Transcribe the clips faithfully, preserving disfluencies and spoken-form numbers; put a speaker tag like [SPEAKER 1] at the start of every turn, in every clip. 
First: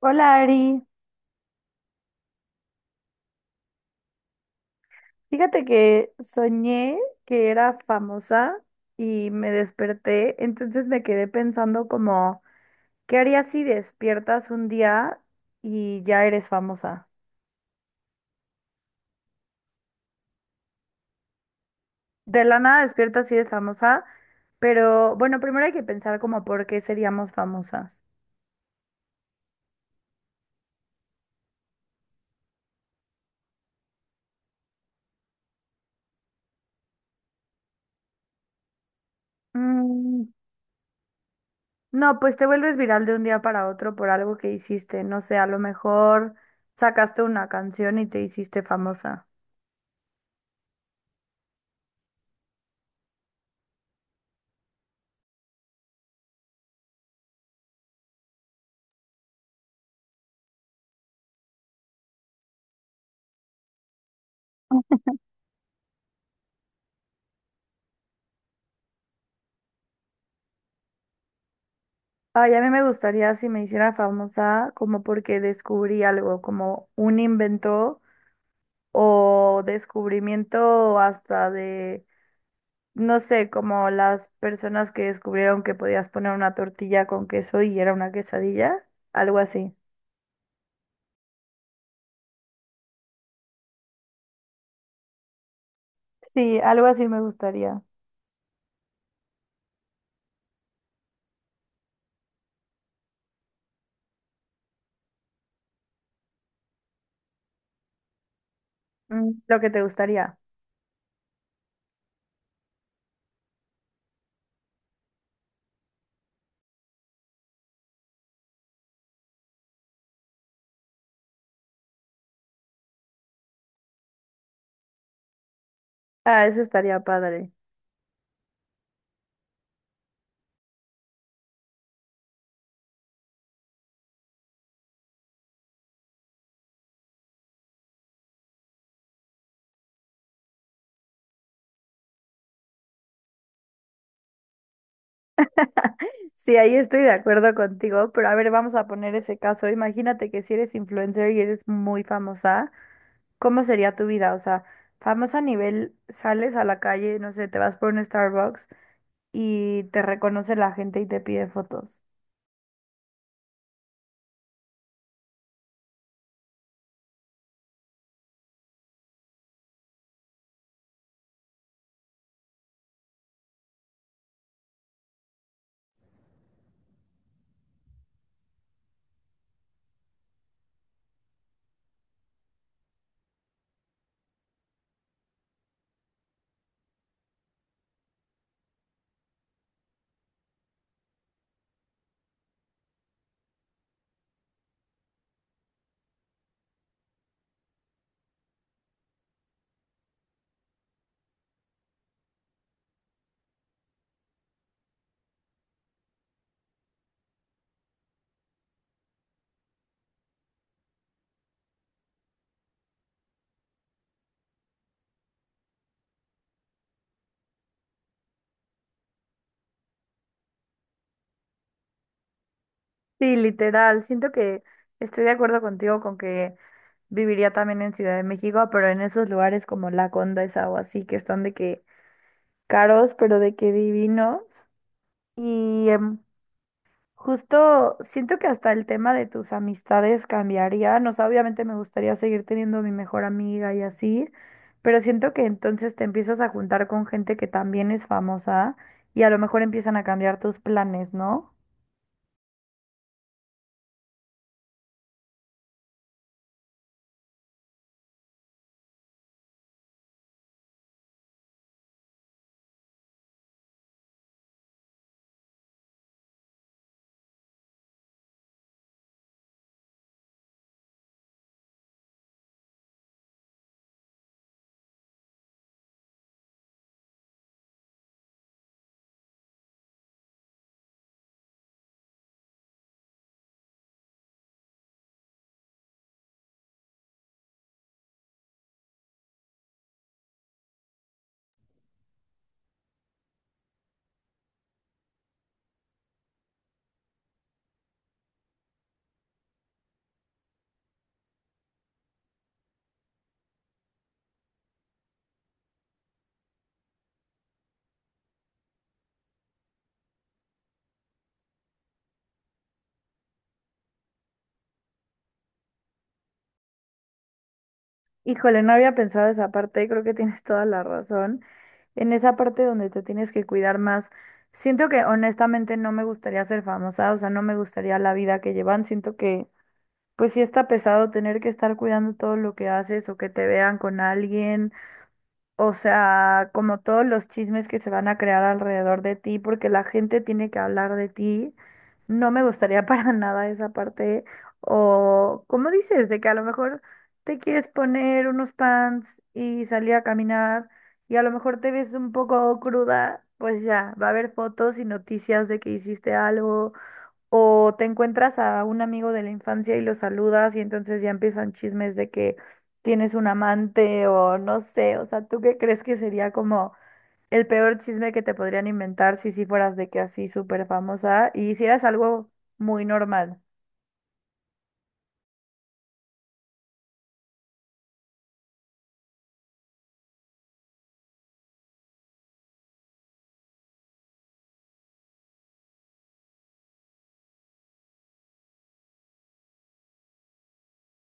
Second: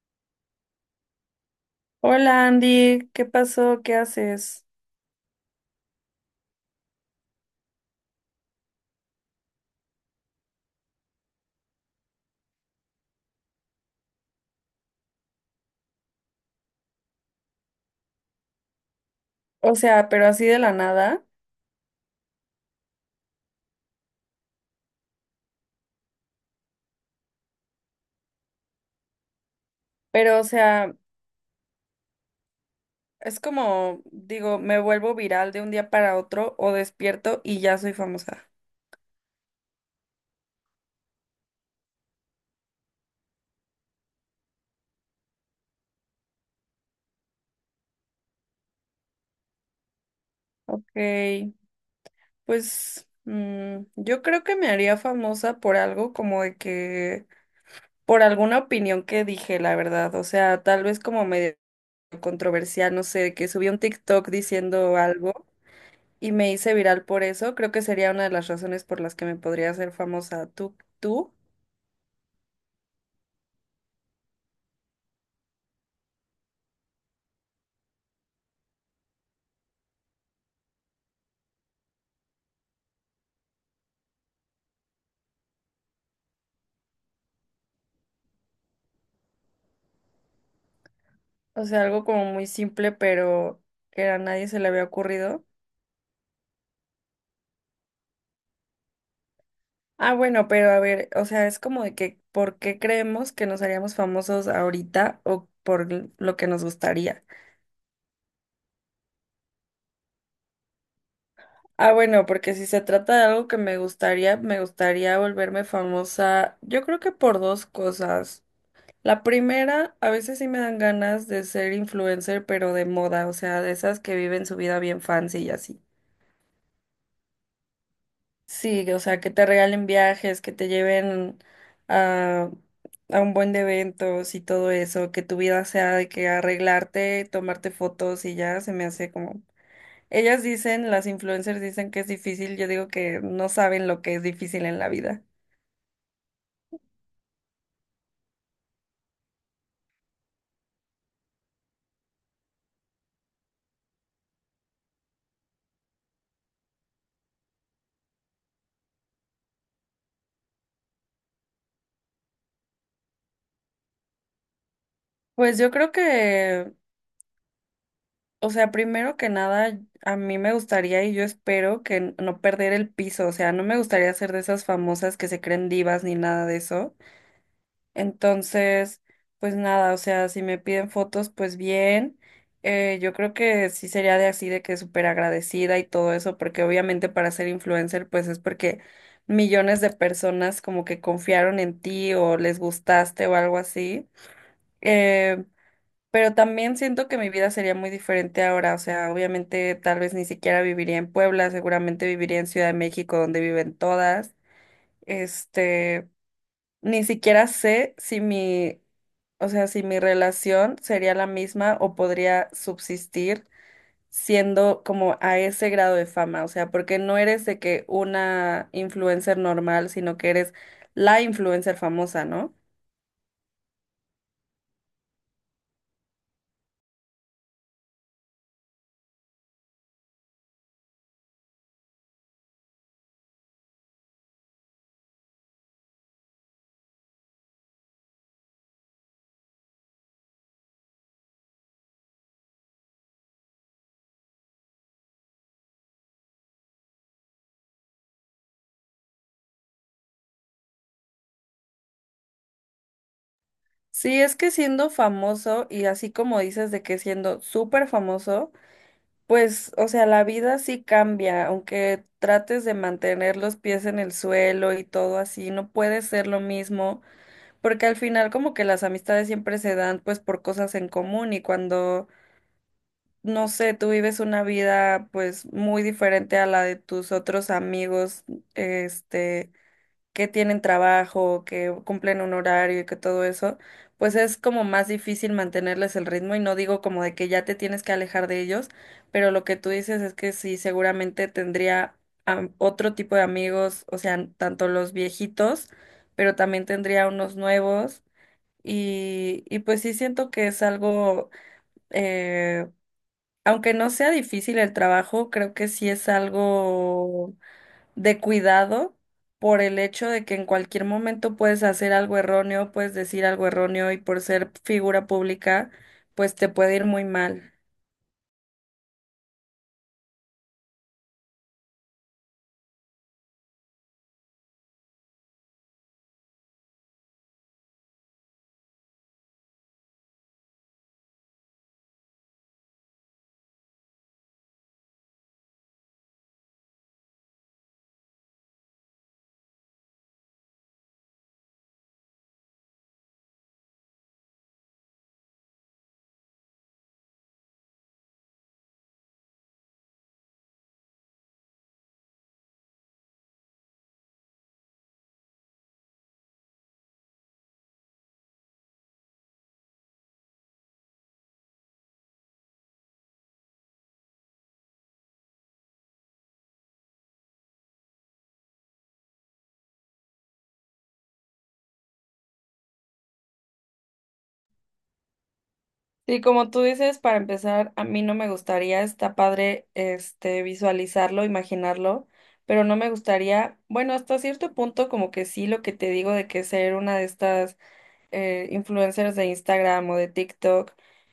[SPEAKER 1] Hola Ari,
[SPEAKER 2] Hola Andy, ¿qué pasó? ¿Qué haces?
[SPEAKER 1] fíjate que soñé que era famosa y me desperté, entonces me quedé pensando como, ¿qué harías si despiertas un día y ya eres famosa?
[SPEAKER 2] O sea, pero así de la nada,
[SPEAKER 1] De la nada despiertas y eres famosa, pero bueno, primero hay que pensar como por qué seríamos famosas.
[SPEAKER 2] pero o sea, es como, digo, me vuelvo viral de un día para otro o despierto y ya soy famosa.
[SPEAKER 1] Mm, no, pues te vuelves viral de un día para otro por algo que hiciste, no sé, a lo mejor sacaste una canción y te hiciste famosa.
[SPEAKER 2] Ok, pues mm, yo creo que me haría famosa por algo como de que, por alguna opinión que dije, la verdad, o sea, tal vez como medio controversial, no sé, que subí un TikTok diciendo algo. Y me hice viral por eso, creo que sería una de las razones por las que me podría hacer famosa tú, tú.
[SPEAKER 1] Ay, a mí me gustaría si me hiciera famosa como porque descubrí algo, como un invento o descubrimiento hasta de, no sé, como las personas que descubrieron que podías poner una tortilla con queso y era una quesadilla, algo así.
[SPEAKER 2] O sea, algo como muy simple, pero que a nadie se le había ocurrido.
[SPEAKER 1] Sí, algo así me gustaría.
[SPEAKER 2] Ah, bueno, pero a ver, o sea, es como de que, ¿por qué creemos que nos haríamos famosos ahorita o por l- lo que nos gustaría?
[SPEAKER 1] Mm, lo que te gustaría.
[SPEAKER 2] Ah, bueno, porque si se trata de algo que me gustaría, me gustaría volverme famosa, yo creo que por dos cosas. La primera, a veces sí me dan ganas de ser influencer, pero de moda, o sea, de esas que viven su vida bien fancy y así.
[SPEAKER 1] Ah, eso estaría padre.
[SPEAKER 2] Sí, o sea, que te regalen viajes, que te lleven a, a un buen de eventos y todo eso, que tu vida sea de que arreglarte, tomarte fotos y ya se me hace como. Ellas dicen, las influencers dicen que es difícil, yo digo que no saben lo que es difícil en la vida.
[SPEAKER 1] Sí, ahí estoy de acuerdo contigo, pero a ver, vamos a poner ese caso. Imagínate que si eres influencer y eres muy famosa. ¿Cómo sería tu vida? O sea, famosa a nivel, sales a la calle, no sé, te vas por un Starbucks y te reconoce la gente y te pide fotos.
[SPEAKER 2] Pues yo creo que, o sea, primero que nada, a mí me gustaría y yo espero que n- no perder el piso, o sea, no me gustaría ser de esas famosas que se creen divas ni nada de eso. Entonces, pues nada, o sea, si me piden fotos, pues bien. Eh, yo creo que sí sería de así, de que súper agradecida y todo eso, porque obviamente para ser influencer, pues es porque millones de personas como que confiaron en ti o les gustaste o algo así. Eh, pero también siento que mi vida sería muy diferente ahora, o sea, obviamente tal vez ni siquiera viviría en Puebla, seguramente viviría en Ciudad de México, donde viven todas. Este. Ni siquiera sé si mi, o sea, si mi relación sería la misma o podría subsistir siendo como a ese grado de fama, o sea, porque no eres de que una influencer normal, sino que eres la influencer famosa, ¿no?
[SPEAKER 1] Sí, literal, siento que estoy de acuerdo contigo con que viviría también en Ciudad de México, pero en esos lugares como La Condesa o así, que están de que caros, pero de que divinos. Y em, justo siento que hasta el tema de tus amistades cambiaría. No sé, obviamente me gustaría seguir teniendo a mi mejor amiga y así, pero siento que entonces te empiezas a juntar con gente que también es famosa y a lo mejor empiezan a cambiar tus planes, ¿no?
[SPEAKER 2] Sí, es que siendo famoso y así como dices de que siendo súper famoso, pues, o sea, la vida sí cambia, aunque trates de mantener los pies en el suelo y todo así, no puede ser lo mismo. Porque al final como que las amistades siempre se dan pues por cosas en común y cuando, no sé, tú vives una vida pues muy diferente a la de tus otros amigos, este, que tienen trabajo, que cumplen un horario y que todo eso, pues es como más difícil mantenerles el ritmo y no digo como de que ya te tienes que alejar de ellos, pero lo que tú dices es que sí, seguramente tendría am- otro tipo de amigos, o sea, tanto los viejitos, pero también tendría unos nuevos. Y, y pues sí siento que es algo, eh, aunque no sea difícil el trabajo, creo que sí es algo de cuidado por el hecho de que en cualquier momento puedes hacer algo erróneo, puedes decir algo erróneo y por ser figura pública, pues te puede ir muy mal.
[SPEAKER 1] Híjole, no había pensado esa parte y creo que tienes toda la razón. En esa parte donde te tienes que cuidar más. Siento que honestamente no me gustaría ser famosa, o sea, no me gustaría la vida que llevan. Siento que pues sí está pesado tener que estar cuidando todo lo que haces o que te vean con alguien, o sea, como todos los chismes que se van a crear alrededor de ti, porque la gente tiene que hablar de ti. No me gustaría para nada esa parte. O como dices, de que a lo mejor te quieres poner unos pants y salir a caminar y a lo mejor te ves un poco cruda, pues ya, va a haber fotos y noticias de que hiciste algo o te encuentras a un amigo de la infancia y lo saludas y entonces ya empiezan chismes de que tienes un amante o no sé, o sea, ¿tú qué crees que sería como el peor chisme que te podrían inventar si sí fueras de que así súper famosa y hicieras algo muy normal?
[SPEAKER 2] Sí, como tú dices, para empezar, a mí no me gustaría, está padre, este, visualizarlo, imaginarlo, pero no me gustaría, bueno, hasta cierto punto como que sí, lo que te digo de que ser una de estas eh, influencers de Instagram o de TikTok,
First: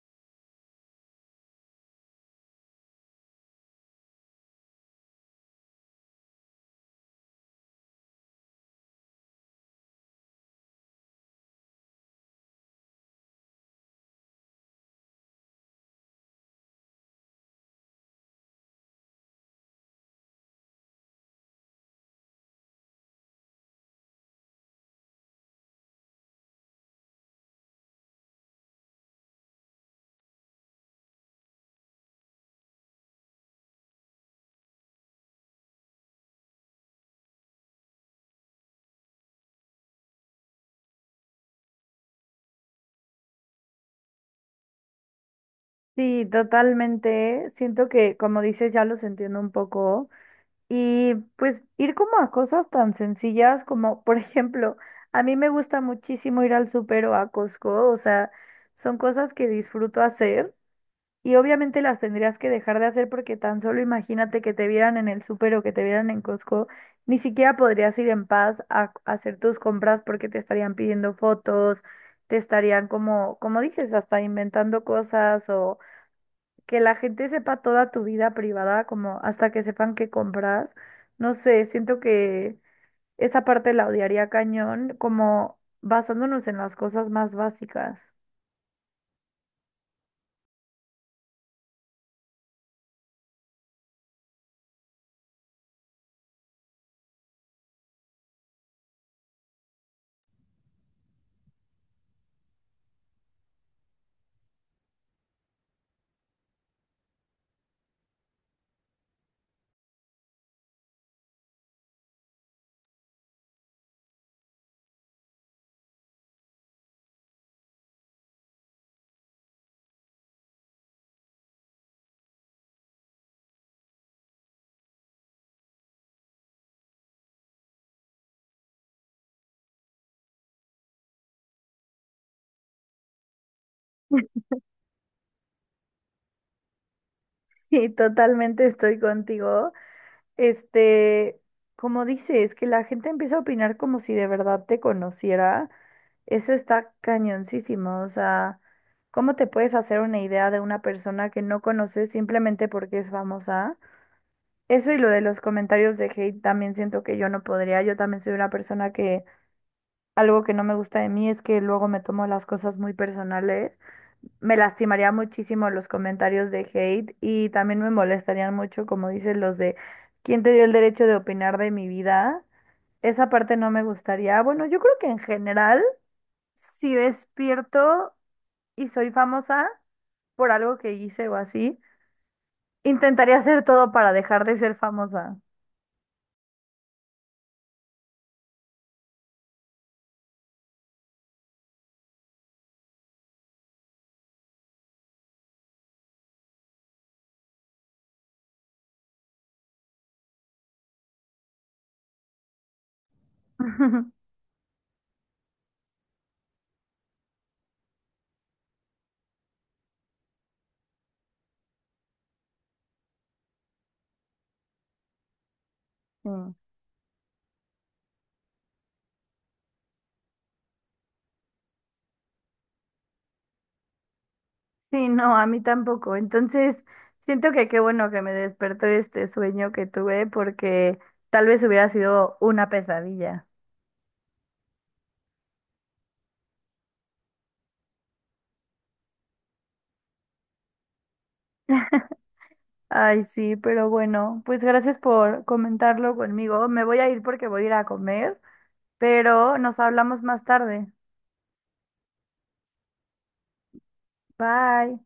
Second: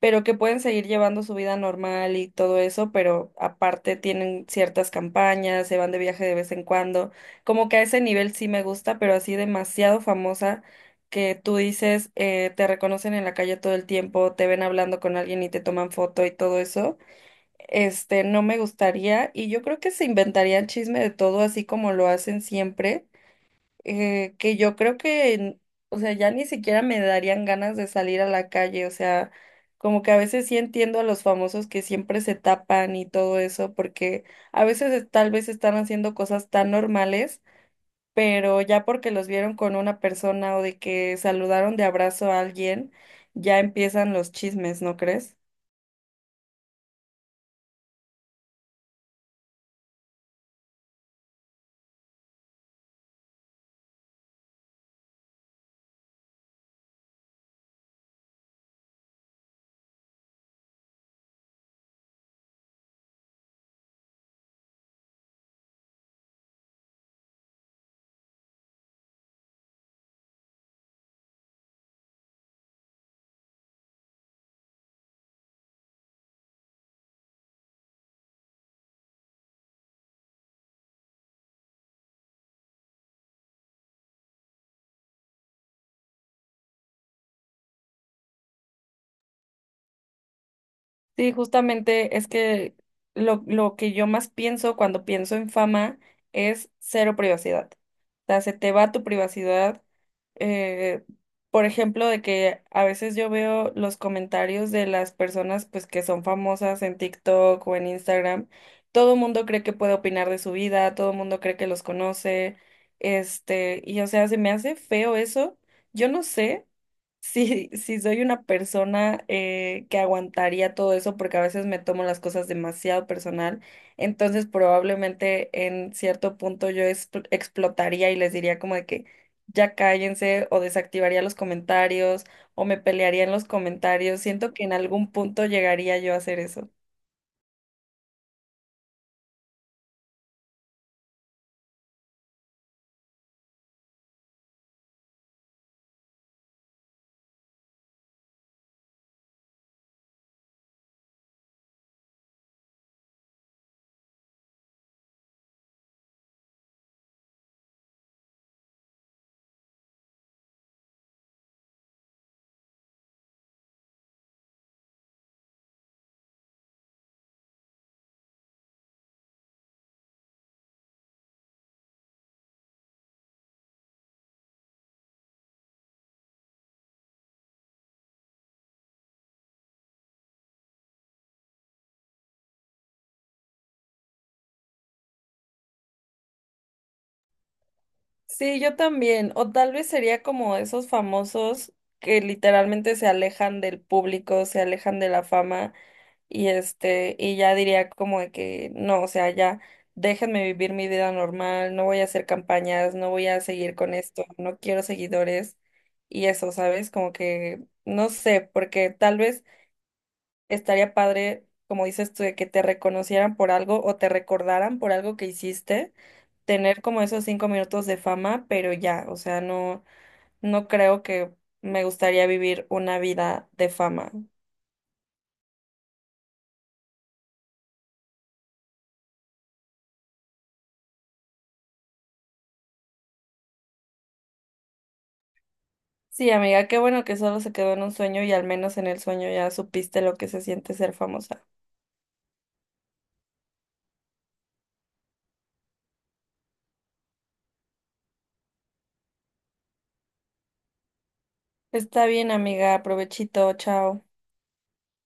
[SPEAKER 2] pero que pueden seguir llevando su vida normal y todo eso, pero aparte tienen ciertas campañas, se van de viaje de vez en cuando. Como que a ese nivel sí me gusta, pero así demasiado famosa que tú dices, eh, te reconocen en la calle todo el tiempo, te ven hablando con alguien y te toman foto y todo eso. Este, no me gustaría y yo creo que se inventarían chisme de todo así como lo hacen siempre, eh, que yo creo que, o sea, ya ni siquiera me darían ganas de salir a la calle, o sea, como que a veces sí entiendo a los famosos que siempre se tapan y todo eso, porque a veces es- tal vez están haciendo cosas tan normales, pero ya porque los vieron con una persona o de que saludaron de abrazo a alguien, ya empiezan los chismes, ¿no crees?
[SPEAKER 1] Sí, totalmente. Siento que, como dices, ya los entiendo un poco. Y pues ir como a cosas tan sencillas como, por ejemplo, a mí me gusta muchísimo ir al súper o a Costco, o sea, son cosas que disfruto hacer y obviamente las tendrías que dejar de hacer porque tan solo imagínate que te vieran en el súper o que te vieran en Costco, ni siquiera podrías ir en paz a, a hacer tus compras porque te estarían pidiendo fotos, te estarían como, como dices, hasta inventando cosas que la gente sepa toda tu vida privada, como hasta que sepan qué compras. No sé, siento que esa parte la odiaría cañón, como basándonos en las cosas más básicas.
[SPEAKER 2] Sí, justamente es que lo, lo que yo más pienso cuando pienso en fama es cero privacidad. O sea, se te va tu privacidad. eh, por ejemplo, de que a veces yo veo los comentarios de las personas pues que son famosas en TikTok o en Instagram. Todo el mundo cree que puede opinar de su vida, todo el mundo cree que los conoce. Este, y o sea, se me hace feo eso. Yo no sé. Sí, sí, soy una persona eh, que aguantaría todo eso porque a veces me tomo las cosas demasiado personal, entonces probablemente en cierto punto yo expl- explotaría y les diría como de que ya cállense o desactivaría los comentarios o me pelearía en los comentarios. Siento que en algún punto llegaría yo a hacer eso.
[SPEAKER 1] Y totalmente estoy contigo. Este, como dices, que la gente empieza a opinar como si de verdad te conociera, eso está cañoncísimo. O sea, ¿cómo te puedes hacer una idea de una persona que no conoces simplemente porque es famosa? Eso y lo de los comentarios de hate también siento que yo no podría. Yo también soy una persona que algo que no me gusta de mí es que luego me tomo las cosas muy personales. Me lastimaría muchísimo los comentarios de hate y también me molestarían mucho, como dices, los de ¿quién te dio el derecho de opinar de mi vida? Esa parte no me gustaría. Bueno, yo creo que en general, si despierto y soy famosa por algo que hice o así, intentaría hacer todo para dejar de ser famosa.
[SPEAKER 2] Sí, yo también, o tal vez sería como esos famosos que literalmente se alejan del público, se alejan de la fama. Y este, y ya diría como de que no, o sea, ya déjenme vivir mi vida normal, no voy a hacer campañas, no voy a seguir con esto, no quiero seguidores y eso, ¿sabes? Como que no sé, porque tal vez estaría padre, como dices tú, de que te reconocieran por algo o te recordaran por algo que hiciste,
[SPEAKER 1] Sí.
[SPEAKER 2] tener como esos cinco minutos de fama, pero ya, o sea, no, no creo que me gustaría vivir una vida de fama.
[SPEAKER 1] Sí, no, a mí tampoco. Entonces, siento que qué bueno que me despertó de este sueño que tuve porque tal vez hubiera sido una pesadilla.
[SPEAKER 2] Sí, amiga, qué bueno que solo se quedó en un sueño y al menos en el sueño ya supiste lo que se siente ser famosa.
[SPEAKER 1] Ay, sí, pero bueno, pues gracias por comentarlo conmigo. Me voy a ir porque voy a ir a comer, pero nos hablamos más tarde.
[SPEAKER 2] Está bien, amiga, provechito, chao.
[SPEAKER 1] Bye.